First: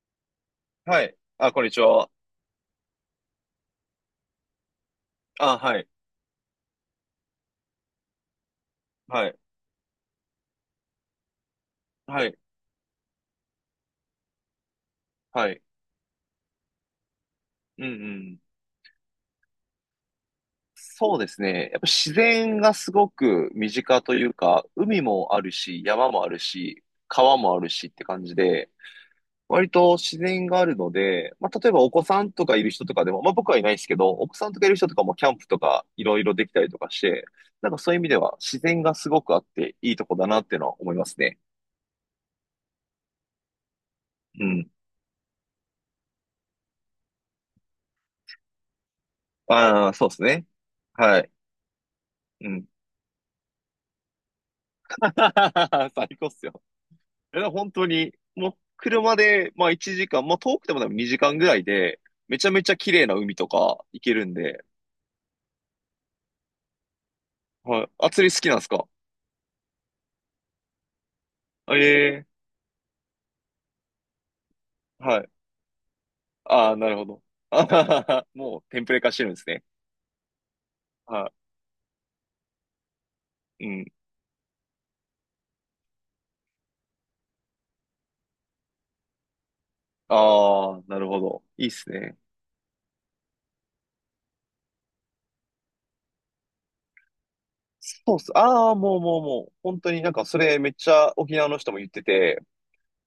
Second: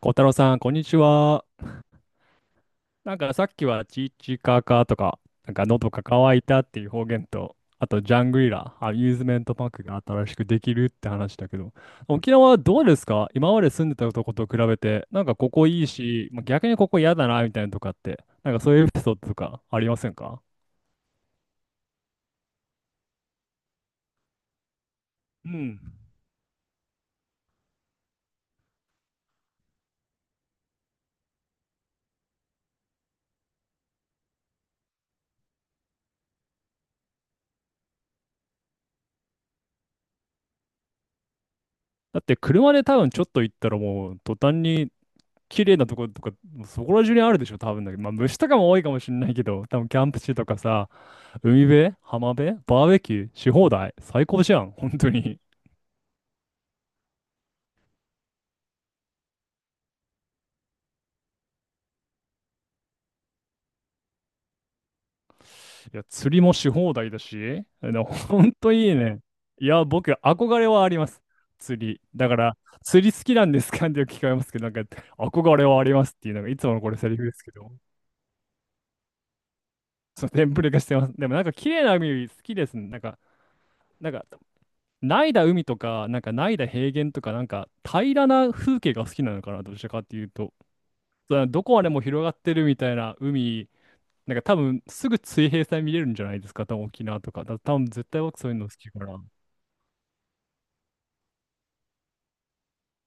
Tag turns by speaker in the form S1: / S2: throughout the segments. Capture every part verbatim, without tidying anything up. S1: 小太郎さん、こんにち
S2: はい。
S1: は。
S2: あ、こんにちは。
S1: なんかさっきはチーチカカとか、なん
S2: あ、
S1: か
S2: はい。
S1: 喉が渇いたっていう方言と、あとジャングリラ、アミューズ
S2: はい。
S1: メントパークが新しくできるって話だけど、
S2: は
S1: 沖
S2: い。
S1: 縄はどうですか？今まで住んでたとこと比べて、なんか
S2: は
S1: こ
S2: い。
S1: こいいし、まあ逆にここ嫌だなみたいなのと
S2: うんう
S1: かって、
S2: ん。
S1: なんかそういうエピソードとかありませんか？
S2: そうですね。やっぱ自然がすごく身近というか、海もあ
S1: う
S2: る
S1: ん。
S2: し、山もあるし、川もあるしって感じで、割と自然があるので、まあ、例えばお子さんとかいる人とかでも、まあ、僕はいないですけど、お子さんとかいる人とかもキャンプとかいろいろできたりとかして、なんかそういう意味では自然がすごくあっていいとこだなっていうのは思いますね。
S1: だって車で多分ちょっと行ったらもう途
S2: う
S1: 端
S2: ん。
S1: に綺麗なところとか、そこら中にあるでしょ、多分だけど。まあ、虫とかも多いかもしれないけど、多分
S2: ああ、
S1: キャ
S2: そう
S1: ン
S2: で
S1: プ
S2: す
S1: 地と
S2: ね。
S1: かさ、
S2: はい。
S1: 海辺、浜
S2: う
S1: 辺、
S2: ん。
S1: バーベキューし放題。最高じゃん、本当に。
S2: 最高っすよ。いや、本当に、もう車で、まあいちじかん、まあ遠くてもでもにじかんぐらいで、めちゃめちゃ綺麗な海とか行けるんで。
S1: いや、釣りもし放題だし、
S2: は
S1: あ
S2: い。
S1: の
S2: あ、釣り好き
S1: 本
S2: なんです
S1: 当
S2: か？
S1: いいね。いや、僕、憧れはあります。釣り。
S2: ええ、
S1: だから、釣り好きなんですかってよく聞かれますけど、なんか、
S2: はい。
S1: 憧れはありますっていうのが、いつ
S2: あ
S1: も
S2: あ、
S1: の
S2: な
S1: こ
S2: る
S1: れ
S2: ほ
S1: セリ
S2: ど。
S1: フです け
S2: あ
S1: ど、
S2: はははもうテンプレ化してるんですね。
S1: そのテンプレ化してます。で
S2: は
S1: も、なんか、綺麗な海好きですね。なんか、
S2: い。うん。
S1: なんか、ないだ海とか、なんかないだ平原とか、なんか平らな風景が好きなのかな、どちらかっていうと。
S2: ああ、なるほ
S1: だか
S2: ど。
S1: らど
S2: いいっ
S1: こま
S2: す
S1: でも
S2: ね。
S1: 広がってるみたいな海、なんか多分すぐ水平線見れるんじゃないですか、多分沖縄とか。だ多分絶
S2: そうっ
S1: 対
S2: す。
S1: 僕そういうの
S2: ああ、
S1: 好き
S2: も
S1: か
S2: うもう
S1: な。
S2: もう、本当になんかそれめっちゃ沖縄の人も言ってて、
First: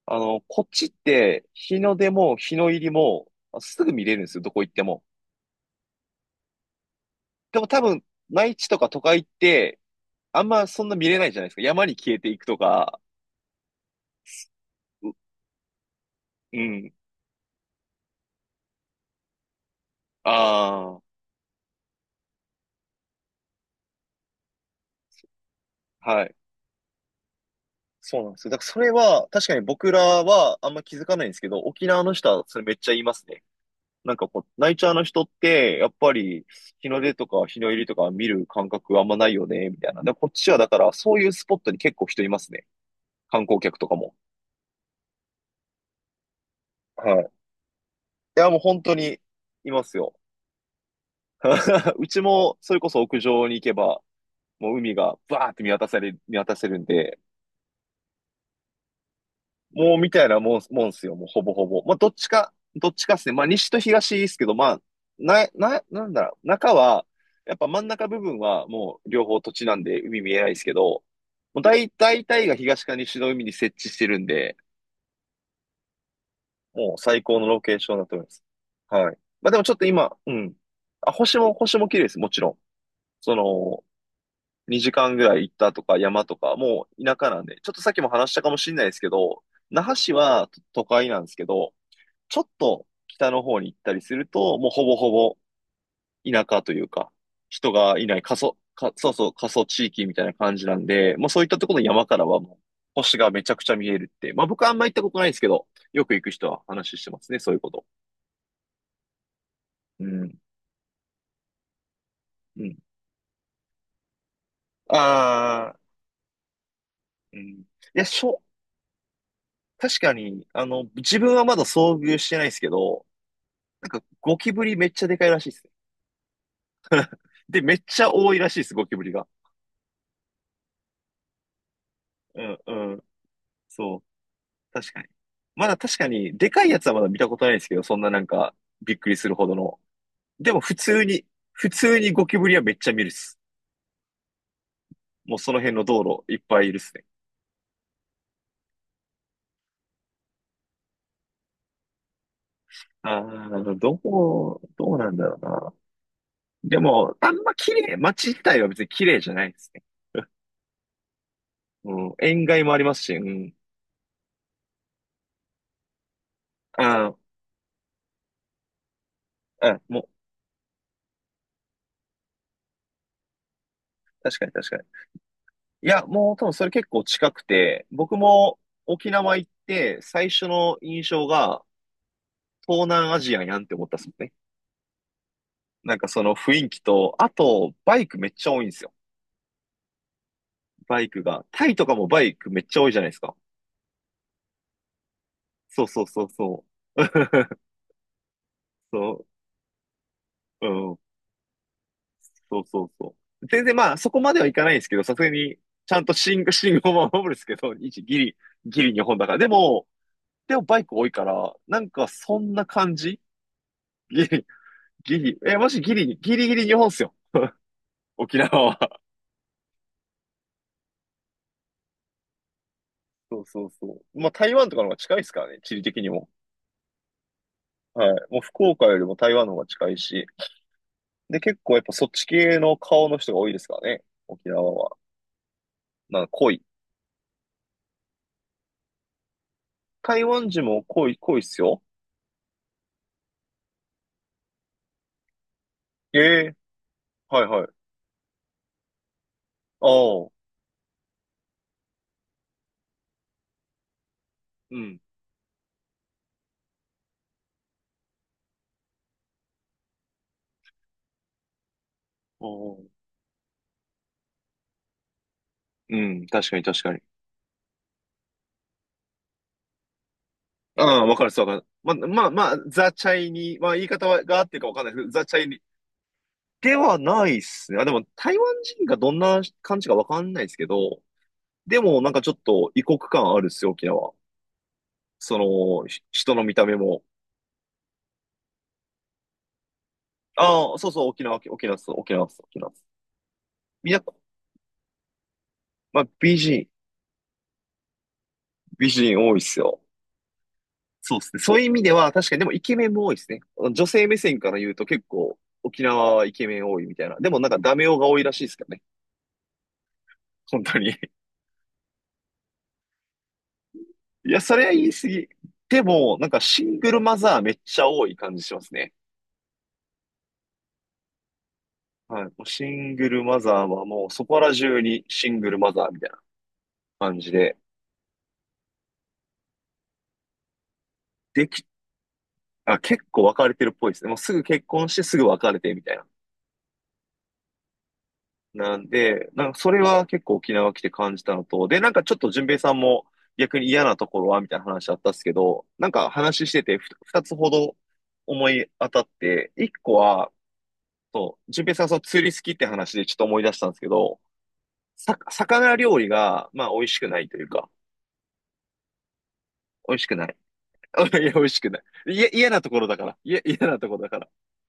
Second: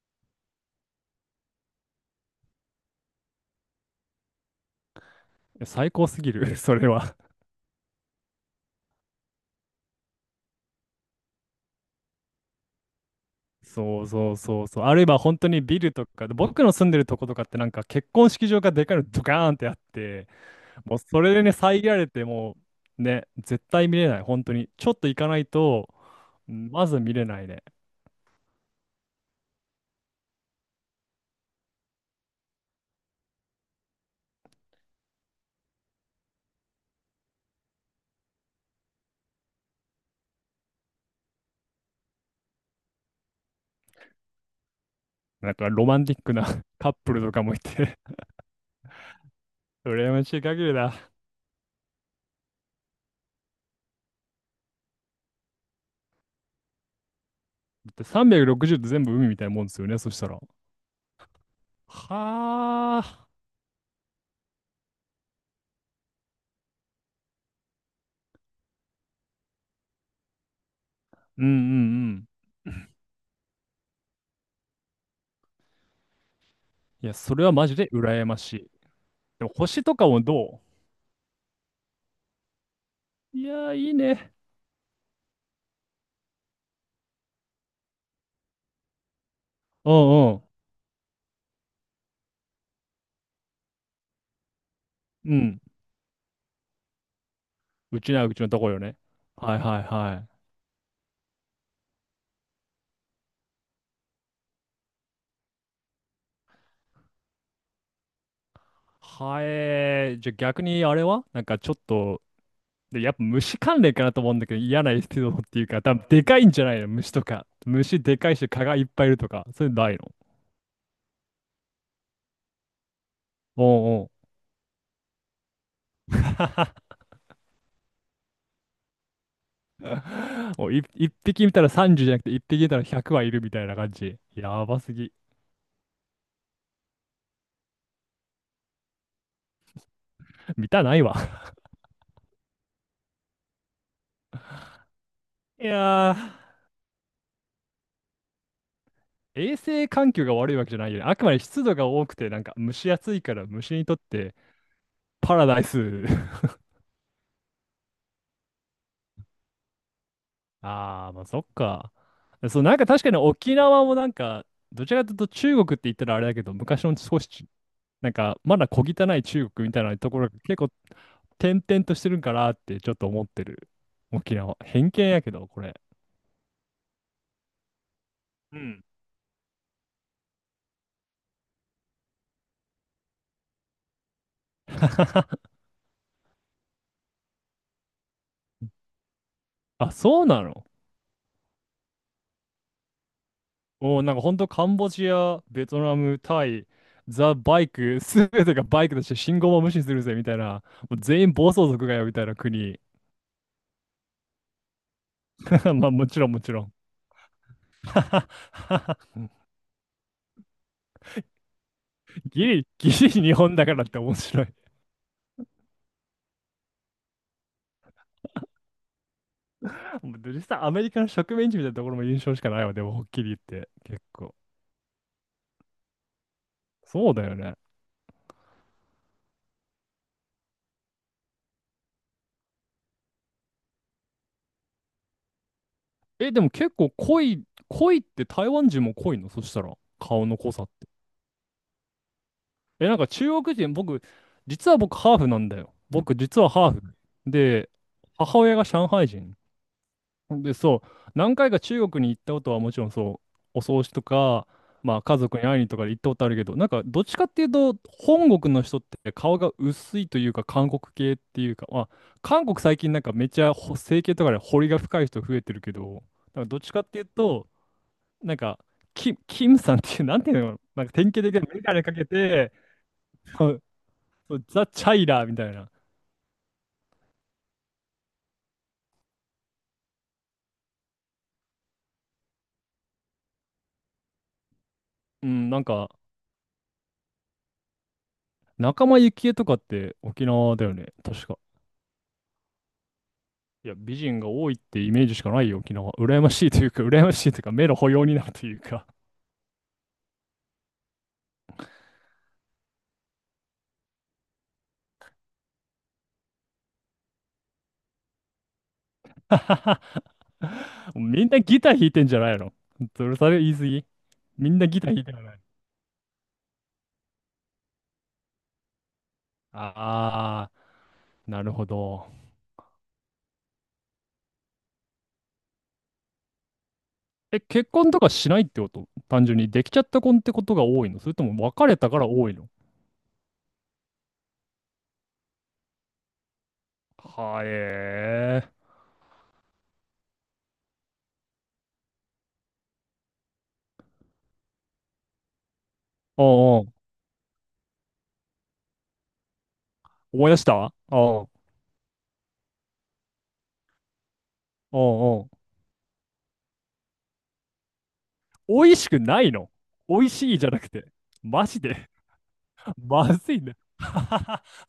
S2: あの、こっちって日の出も日の入りもあすぐ見れるんですよ、どこ行っても。
S1: 最高すぎる、それは。
S2: でも多分、内地とか都会ってあんまそんな見れないじゃないですか。山に消えていくとか。
S1: そうそうそうそう。あるい
S2: う、
S1: は本当にビルとか、
S2: う
S1: 僕の住ん
S2: ん。
S1: でるとことかってなんか結婚式場がでかいのドカーンってあって、も
S2: あ
S1: うそれでね、遮られてもうね、絶対見れない、本当に。ちょっと行かないと、
S2: あ、はい。
S1: うん、まず見れないね。
S2: そうなんですよ。だからそれは、確かに僕らはあんま気づかないんですけど、沖縄の人はそれめっちゃ言いますね。なんかこう、ナイチャーの人って、やっぱり日の出とか日の入りとか見る感覚あんまないよね、みたいな。で、こっちはだからそういうスポットに結構人いますね。観光客とかも。
S1: なんかロマンティックな カップ
S2: は
S1: ル
S2: い。
S1: とか
S2: い
S1: もいて、
S2: や、もう本当にいま す
S1: 羨
S2: よ。
S1: ましい限りだ。だ
S2: うちも、それこそ屋上に行けば、もう海がバーって見渡され、見渡せるんで、
S1: ってさんびゃくろくじゅうって全部海みたいなもんですよ
S2: もう
S1: ね、
S2: み
S1: そし
S2: た
S1: た
S2: いな
S1: ら。
S2: もん、もんすよ、もうほぼほぼ。まあ、どっちか、どっ
S1: は
S2: ちかで
S1: あ。
S2: すね。まあ、西と東ですけど、まあ、な、な、なんだろう、中は、やっぱ真ん中部分はもう両方土地なんで海見えないですけど、
S1: うんうんう
S2: もう大、大
S1: ん。
S2: 体が東か西の海に設置してるんで、もう
S1: いや、
S2: 最
S1: そ
S2: 高
S1: れ
S2: の
S1: は
S2: ロ
S1: マ
S2: ケ
S1: ジ
S2: ー
S1: で
S2: ションだと思
S1: 羨
S2: いま
S1: ま
S2: す。
S1: しい。
S2: はい。
S1: で
S2: まあ、
S1: も
S2: でもちょっ
S1: 星
S2: と
S1: とか
S2: 今、
S1: も
S2: うん。
S1: ど、
S2: あ、星も、星も綺麗です、もちろん。そ
S1: ういやー、
S2: の、
S1: いいね。
S2: にじかんぐらい行ったとか山とか、もう田舎なんで、ちょっとさっきも話したかもしれないですけど、那
S1: う
S2: 覇市
S1: んうん。
S2: は都会なんですけど、ちょっと北の方に行ったりすると、もうほぼほ
S1: う
S2: ぼ
S1: ん。
S2: 田舎というか、人が
S1: う
S2: い
S1: ち
S2: ない
S1: な、う
S2: 過
S1: ちの
S2: 疎、
S1: とこよ
S2: か、
S1: ね。
S2: そうそう、過
S1: はい
S2: 疎
S1: はい
S2: 地域み
S1: は
S2: たいな
S1: い。
S2: 感じなんで、もうそういったところの山からはもう星がめちゃくちゃ見えるって。まあ僕はあんま行ったことないんですけど、よく行く人は話してますね、そういうこと。
S1: は
S2: う
S1: えー、じゃあ
S2: ん、
S1: 逆にあれはなんかちょっと、
S2: うん。
S1: で、やっぱ虫関連かなと思うんだけど、嫌なエピソードっていう
S2: ああ、
S1: か、多分でかいんじゃないの虫と
S2: うん。
S1: か。
S2: い
S1: 虫
S2: や、
S1: で
S2: し
S1: かい
S2: ょ、
S1: し、蚊がいっぱいいるとか。そういうのない
S2: 確
S1: の？
S2: かに、あの、自分はまだ遭遇してないですけど、なんか
S1: お、
S2: ゴキブリめっちゃでかいらしいですね。で、めっちゃ多いらしいです、ゴキブリが。
S1: もうい一匹見たらさんじゅうじゅうじゃなくて
S2: う
S1: 一
S2: ん、
S1: 匹見たら
S2: うん。
S1: ひゃくはいるみたいな感
S2: そう。
S1: じ。やば
S2: 確
S1: す
S2: かに。
S1: ぎ。
S2: まだ確かに、でかいやつはまだ見たことないですけど、そんななんか、びっくりするほどの。でも
S1: 見
S2: 普
S1: たない
S2: 通に、
S1: わ。
S2: 普通にゴキブリはめっちゃ見るっす。もうその
S1: い
S2: 辺の道
S1: や
S2: 路い
S1: ー。
S2: っぱいいるっすね。
S1: 衛生環境が悪いわけじゃないよね。あくまで湿度が多くて、なんか蒸し暑いから
S2: ああ、
S1: 虫に
S2: ど
S1: とって
S2: う、どうなんだろ
S1: パ
S2: う
S1: ラダイ
S2: な。
S1: ス。
S2: でも、あんま綺麗、街自体は別に綺麗じゃないですね。
S1: ああ、まあそっか。
S2: うん、塩
S1: そ
S2: 害
S1: う、
S2: も
S1: な
S2: あ
S1: ん
S2: り
S1: か
S2: ます
S1: 確か
S2: し、
S1: に
S2: うん。
S1: 沖縄もなんか、どちらかというと中国って言ったらあれだけど、昔の
S2: あ
S1: 少しち、なんかまだ小汚い中国
S2: あ、
S1: み
S2: う
S1: た
S2: ん、
S1: いな
S2: も
S1: ところが結構点々としてるんかなってちょっと思ってる。
S2: う、
S1: 沖
S2: 確かに
S1: 縄。
S2: 確かに。
S1: 偏見やけど、これ。
S2: いや、もう多分それ結構近くて、僕
S1: う
S2: も
S1: ん。
S2: 沖縄行って最初の印象が東南アジアやんって思ったっすもんね。なんかその雰囲気と、あと、バイクめっちゃ多いんですよ。
S1: あ、そうなの？
S2: バイクが。タイとかもバイクめっちゃ多いじゃないですか。
S1: おー、なんか本当カンボジア、ベト
S2: そう
S1: ナ
S2: そう
S1: ム、
S2: そう
S1: タ
S2: そ
S1: イ、
S2: う。
S1: ザ・ バイク、すべてがバイクとして
S2: そ
S1: 信号も無視するぜみたいな、
S2: う、う
S1: もう
S2: ん、
S1: 全員暴走族がよみたいな
S2: そう
S1: 国。
S2: そうそう。全然まあ、そこまではいかないんですけど、さすがに、
S1: ま
S2: ち
S1: あ
S2: ゃん
S1: も
S2: と
S1: ちろんも
S2: 信号、
S1: ちろん。
S2: 信号も守るんですけど、一ギリ、ギリ日本 だから。でも、でもバイク多いから、なんかそ
S1: ギ
S2: んな
S1: リ、ギ
S2: 感
S1: リ
S2: じ。
S1: 日本だからって面
S2: ギ
S1: 白
S2: リ、
S1: い。
S2: ギリ、え、もしギリ、ギリギリ日本っすよ。沖縄は。
S1: もう実際アメリカの植民地みたいなところも印象しかないわ、でもはっきり
S2: そう
S1: 言っ
S2: そ
S1: て。
S2: うそ
S1: 結
S2: う。まあ、
S1: 構。
S2: 台湾とかの方が近いですからね、地理的にも。
S1: そうだよね。
S2: はい。もう福岡よりも台湾の方が近いし、で、結構やっぱそっち系の顔の人が多いですからね。沖縄は。なんか
S1: え、でも
S2: 濃い。
S1: 結構濃い、濃いって台湾人も濃いの？そしたら。
S2: 台
S1: 顔の
S2: 湾
S1: 濃さ
S2: 人
S1: っ
S2: も
S1: て。
S2: 濃い、濃いっすよ。
S1: え、なんか中国人、僕、実は僕ハーフなんだよ。僕、
S2: え
S1: 実は
S2: え、
S1: ハーフ。
S2: はいはい。
S1: で、母親が上海人。
S2: ああ、
S1: で、そう、何回か中国に行ったことはもちろんそう、お葬式とか、
S2: う
S1: ま
S2: ん。
S1: あ家族に会いにとかで行ったことあるけど、なんかどっちかっていうと、本国の人って顔が薄いというか、韓国系っていうか、まあ、韓
S2: ああ、
S1: 国最近なんかめっちゃほ整形とかで彫りが深い人増えてるけ
S2: う
S1: ど、
S2: ん、
S1: なんか
S2: 確
S1: ど
S2: か
S1: っ
S2: に
S1: ちか
S2: 確
S1: っ
S2: か
S1: て
S2: に。
S1: いうと、なんか、キム、キムさんっていう、なんていうの、
S2: あ
S1: なんか
S2: あ、
S1: 典
S2: わ
S1: 型
S2: かるっ
S1: 的
S2: す
S1: な
S2: わか
S1: 眼
S2: る。
S1: 鏡か
S2: ま、
S1: け
S2: まあま
S1: て、
S2: あ、ザ・チャイニー、まあ言い方はが合ってる
S1: ザ・
S2: かわかん
S1: チ
S2: ない
S1: ャ
S2: で
S1: イ
S2: すけど、ザ・
S1: ラーみ
S2: チャ
S1: た
S2: イ
S1: い
S2: ニー
S1: な。
S2: ではないっすね。あ、でも台湾人がどんな感じかわかんないですけど、でもなんかちょっと異国感あるっすよ、沖縄。
S1: う
S2: そ
S1: ん、なん
S2: の、
S1: か、
S2: ひ人の見た目も。
S1: 仲間由紀恵とかって沖縄だ
S2: あ
S1: よ
S2: あ、そう
S1: ね、
S2: そう、沖
S1: 確
S2: 縄、
S1: か。
S2: 沖縄っす、沖縄っす、沖縄っす。
S1: いや、
S2: みん
S1: 美
S2: な
S1: 人が多いってイメージしかないよ、沖縄。
S2: まあ、
S1: 羨ま
S2: 美
S1: しいとい
S2: 人、
S1: うか、羨ましいというか、目の保養になるというか。
S2: 美人多いっすよ。そうですね。そういう意味では、確かにでもイケメンも多いですね。女性目線から言うと結構沖縄はイケメン多いみたいな。でもなんかダメ男が多いらしいですからね。本当に。
S1: みんなギター弾いてんじゃないの？それ、それ言い過ぎ。
S2: いや、
S1: み
S2: そ
S1: ん
S2: れ
S1: な
S2: は
S1: ギ
S2: 言
S1: タ
S2: い
S1: ー弾い
S2: 過
S1: てな
S2: ぎ。
S1: い。
S2: でも、なんかシングルマザーめっちゃ多い感じしますね。
S1: あー、なるほど。
S2: はい。もうシングルマザーはもうそこら中にシングルマザーみたいな感じ
S1: え、
S2: で。
S1: 結婚とかしないってこと？単純に、できちゃった婚ってことが多いの？それとも
S2: でき、
S1: 別れたから多いの？
S2: あ、結構別れてるっぽいですね。もうすぐ結婚してすぐ別れてみたいな。
S1: はえー。
S2: なんで、なんかそれは結構沖縄来て感じたのと、で、なんかちょっと淳平さんも逆に嫌なところはみたいな話あったっすけど、なんか話し
S1: おうお
S2: て
S1: う。
S2: てふ二つほど思い当たって、一個
S1: 思
S2: は、
S1: い出した。おう
S2: そう、淳平さんがその釣り好きって話でちょっと思い出したんですけど、
S1: お
S2: さ、
S1: うおう。
S2: 魚料理が、まあ美味しくないというか、
S1: 美味しくないの？
S2: 美
S1: 美
S2: 味し
S1: 味
S2: くな
S1: し
S2: い。
S1: いじゃなくて。
S2: いや、美
S1: マ
S2: 味し
S1: ジ
S2: くない。
S1: で。
S2: いや、嫌なと ころだか
S1: ま
S2: ら。い
S1: ず
S2: や、
S1: いんだ。
S2: 嫌なところだから。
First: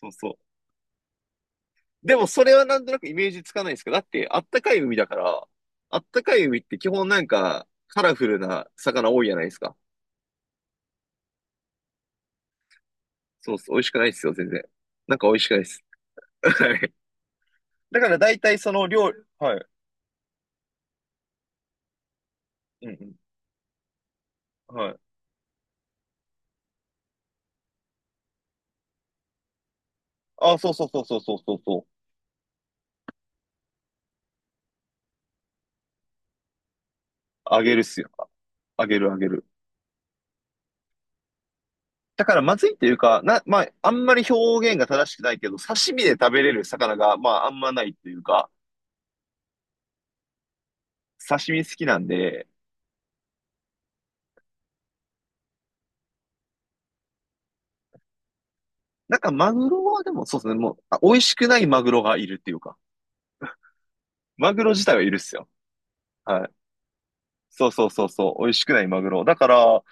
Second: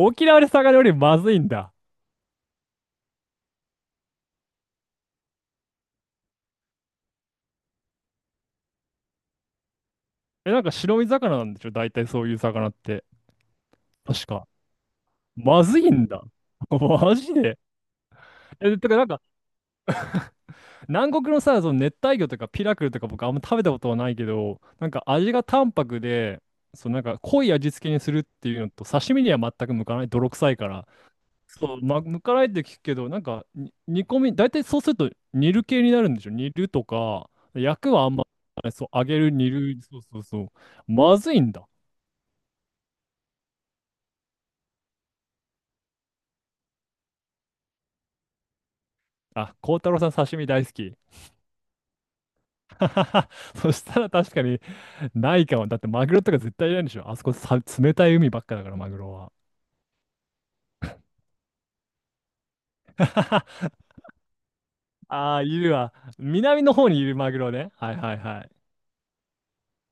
S2: そうそう。
S1: 縄で魚料理まずいんだ。
S2: でもそれはなんとなくイメージつかないんですけど、だってあったかい海だから、あったかい海って基本なんかカラフルな魚多いじゃないですか。
S1: え、なんか白身魚なんでしょ大体そういう魚って。
S2: そうです。美味しくないです
S1: 確
S2: よ、
S1: か。
S2: 全然。なんか美味しくない
S1: ま
S2: で
S1: ず
S2: す。
S1: いんだ。
S2: はい。
S1: マジで。
S2: だから大体そ
S1: え、
S2: の
S1: てかなん
S2: 料理、
S1: か、
S2: はい。
S1: 南国のさ、その熱帯魚とかピラク
S2: う
S1: ルとか
S2: ん
S1: 僕あんま食べたことはないけど、
S2: うん。
S1: なん
S2: はい。
S1: か味が淡白で、そうなんか濃い味付けにするっていうのと、刺身には全く向かない。泥臭
S2: あ、
S1: いか
S2: そうそ
S1: ら。
S2: うそうそうそうそう
S1: そ
S2: そ
S1: う、
S2: う。
S1: ま、むからいって聞くけど、なんか、に煮込み、大体そうすると煮る系になるんでしょ？煮るとか、
S2: あげる
S1: 焼
S2: っ
S1: く
S2: す
S1: はあ
S2: よ。
S1: んま、
S2: あ
S1: そう、
S2: げ
S1: 揚
S2: るあ
S1: げ
S2: げ
S1: る、
S2: る。
S1: 煮る、そうそうそう。まずいんだ。
S2: だからまずいっていうか、な、まあ、あんまり表現が正しくないけど、刺身で食べれる魚が、まあ、あんまないっていうか、
S1: あ、孝太郎さん刺身大好き。
S2: 刺身好きなんで、
S1: そしたら確かにないかも。だってマグロとか絶対いないんでしょあそこさ、冷たい海ばっかだから、マグロ
S2: なんか
S1: は。
S2: マグロはでもそうですね、もう、あ美味しくないマグロがいるっていうか。マグロ自体はいるっす
S1: ああ、
S2: よ。
S1: いるわ。
S2: はい。
S1: 南の方にいるマグロ
S2: そ
S1: ね。
S2: うそう
S1: はい
S2: そう
S1: はい
S2: そう。
S1: は
S2: 美
S1: い。
S2: 味しくないマグロ。だから、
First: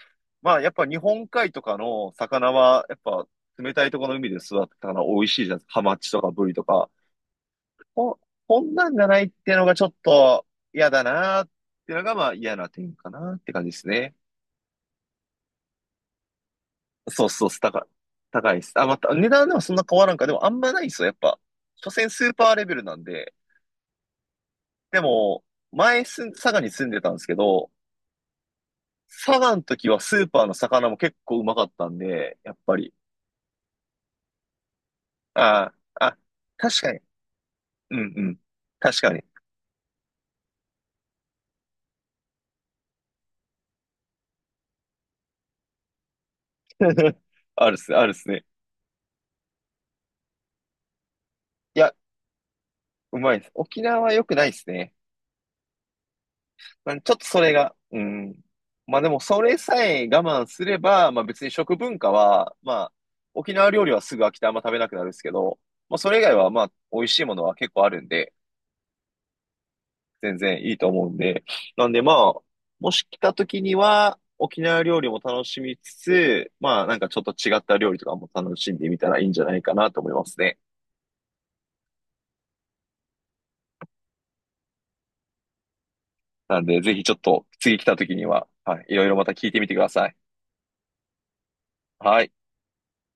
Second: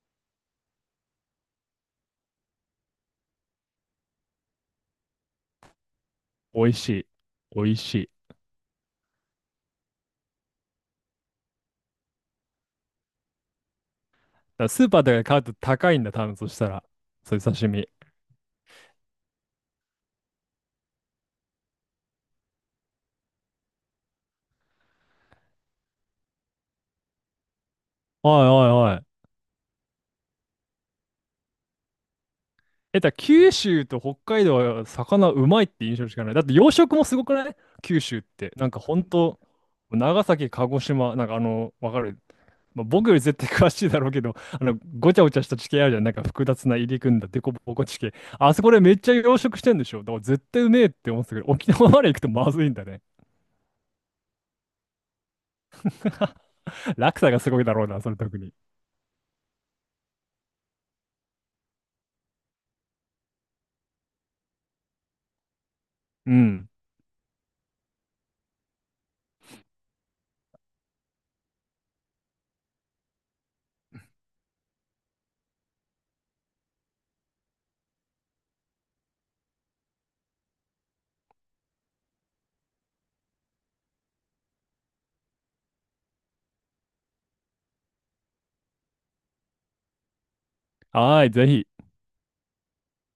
S2: まあやっぱ日本海とかの魚は、やっぱ冷たいところの海で育ったから美味しいじゃないですか。ハマチとかブリと
S1: 美味し
S2: か。
S1: い。美味しい。
S2: こ、こんなんじゃないっていうのがちょっと嫌だなっていうのがまあ嫌な点かなって感じですね。
S1: だからスーパーとかで買うと高いんだ、多分そしたら。
S2: そう
S1: そういう
S2: そう
S1: 刺
S2: 高い。
S1: 身。
S2: 高いです。あ、また、値段ではそんな変わらんか。でもあんまないっすよ、やっぱ。所詮スーパーレベルなんで。でも、前す、佐賀に住んでたんですけど、
S1: はいはいはい。
S2: 佐賀の時はスーパーの魚も結構うまかったんで、やっぱり。
S1: え、だから九州と北海道は魚うまいっ
S2: あ
S1: て印
S2: あ、
S1: 象し
S2: あ、
S1: かない。だって養
S2: 確か
S1: 殖
S2: に。
S1: もすごくない？
S2: うん
S1: 九州
S2: う
S1: っ
S2: ん。
S1: て。なんかほ
S2: 確
S1: ん
S2: かに。
S1: と、長崎、鹿児島、なんかあの、わかる。まあ、僕より絶対詳しいだろうけど、あの、ごちゃごちゃした地形あるじゃん。なんか複雑な入り組ん だデコ
S2: ある
S1: ボ
S2: っ
S1: コ
S2: すね、
S1: 地
S2: ある
S1: 形。
S2: っすね。
S1: あそこでめっちゃ養殖してんでしょ。だから絶対うめえって思ってたけど、沖
S2: い
S1: 縄
S2: や、
S1: まで行くとまずいんだね。
S2: うまいです。沖縄は良くないっすね。まあ、ち
S1: 落
S2: ょっと
S1: 差
S2: そ
S1: がす
S2: れ
S1: ごいだ
S2: が、
S1: ろう
S2: う
S1: な、それ
S2: ん。
S1: 特に。
S2: まあでも、それさえ我慢すれば、まあ別に食文化は、まあ、沖縄料理はすぐ飽きてあんま食べなくなるんですけど、まあそれ以
S1: う
S2: 外はま
S1: ん。
S2: あ、美味しいものは結構あるんで、全然いいと思うんで。なんでまあ、もし来た時には、沖縄料理も楽しみつつ、まあなんかちょっと違った料理とかも楽しんでみたらいいんじゃないかなと思いますね。なんでぜひちょっと次来た時には、はい、いろいろまた聞いてみてください。
S1: はーい、ぜひ。
S2: はい。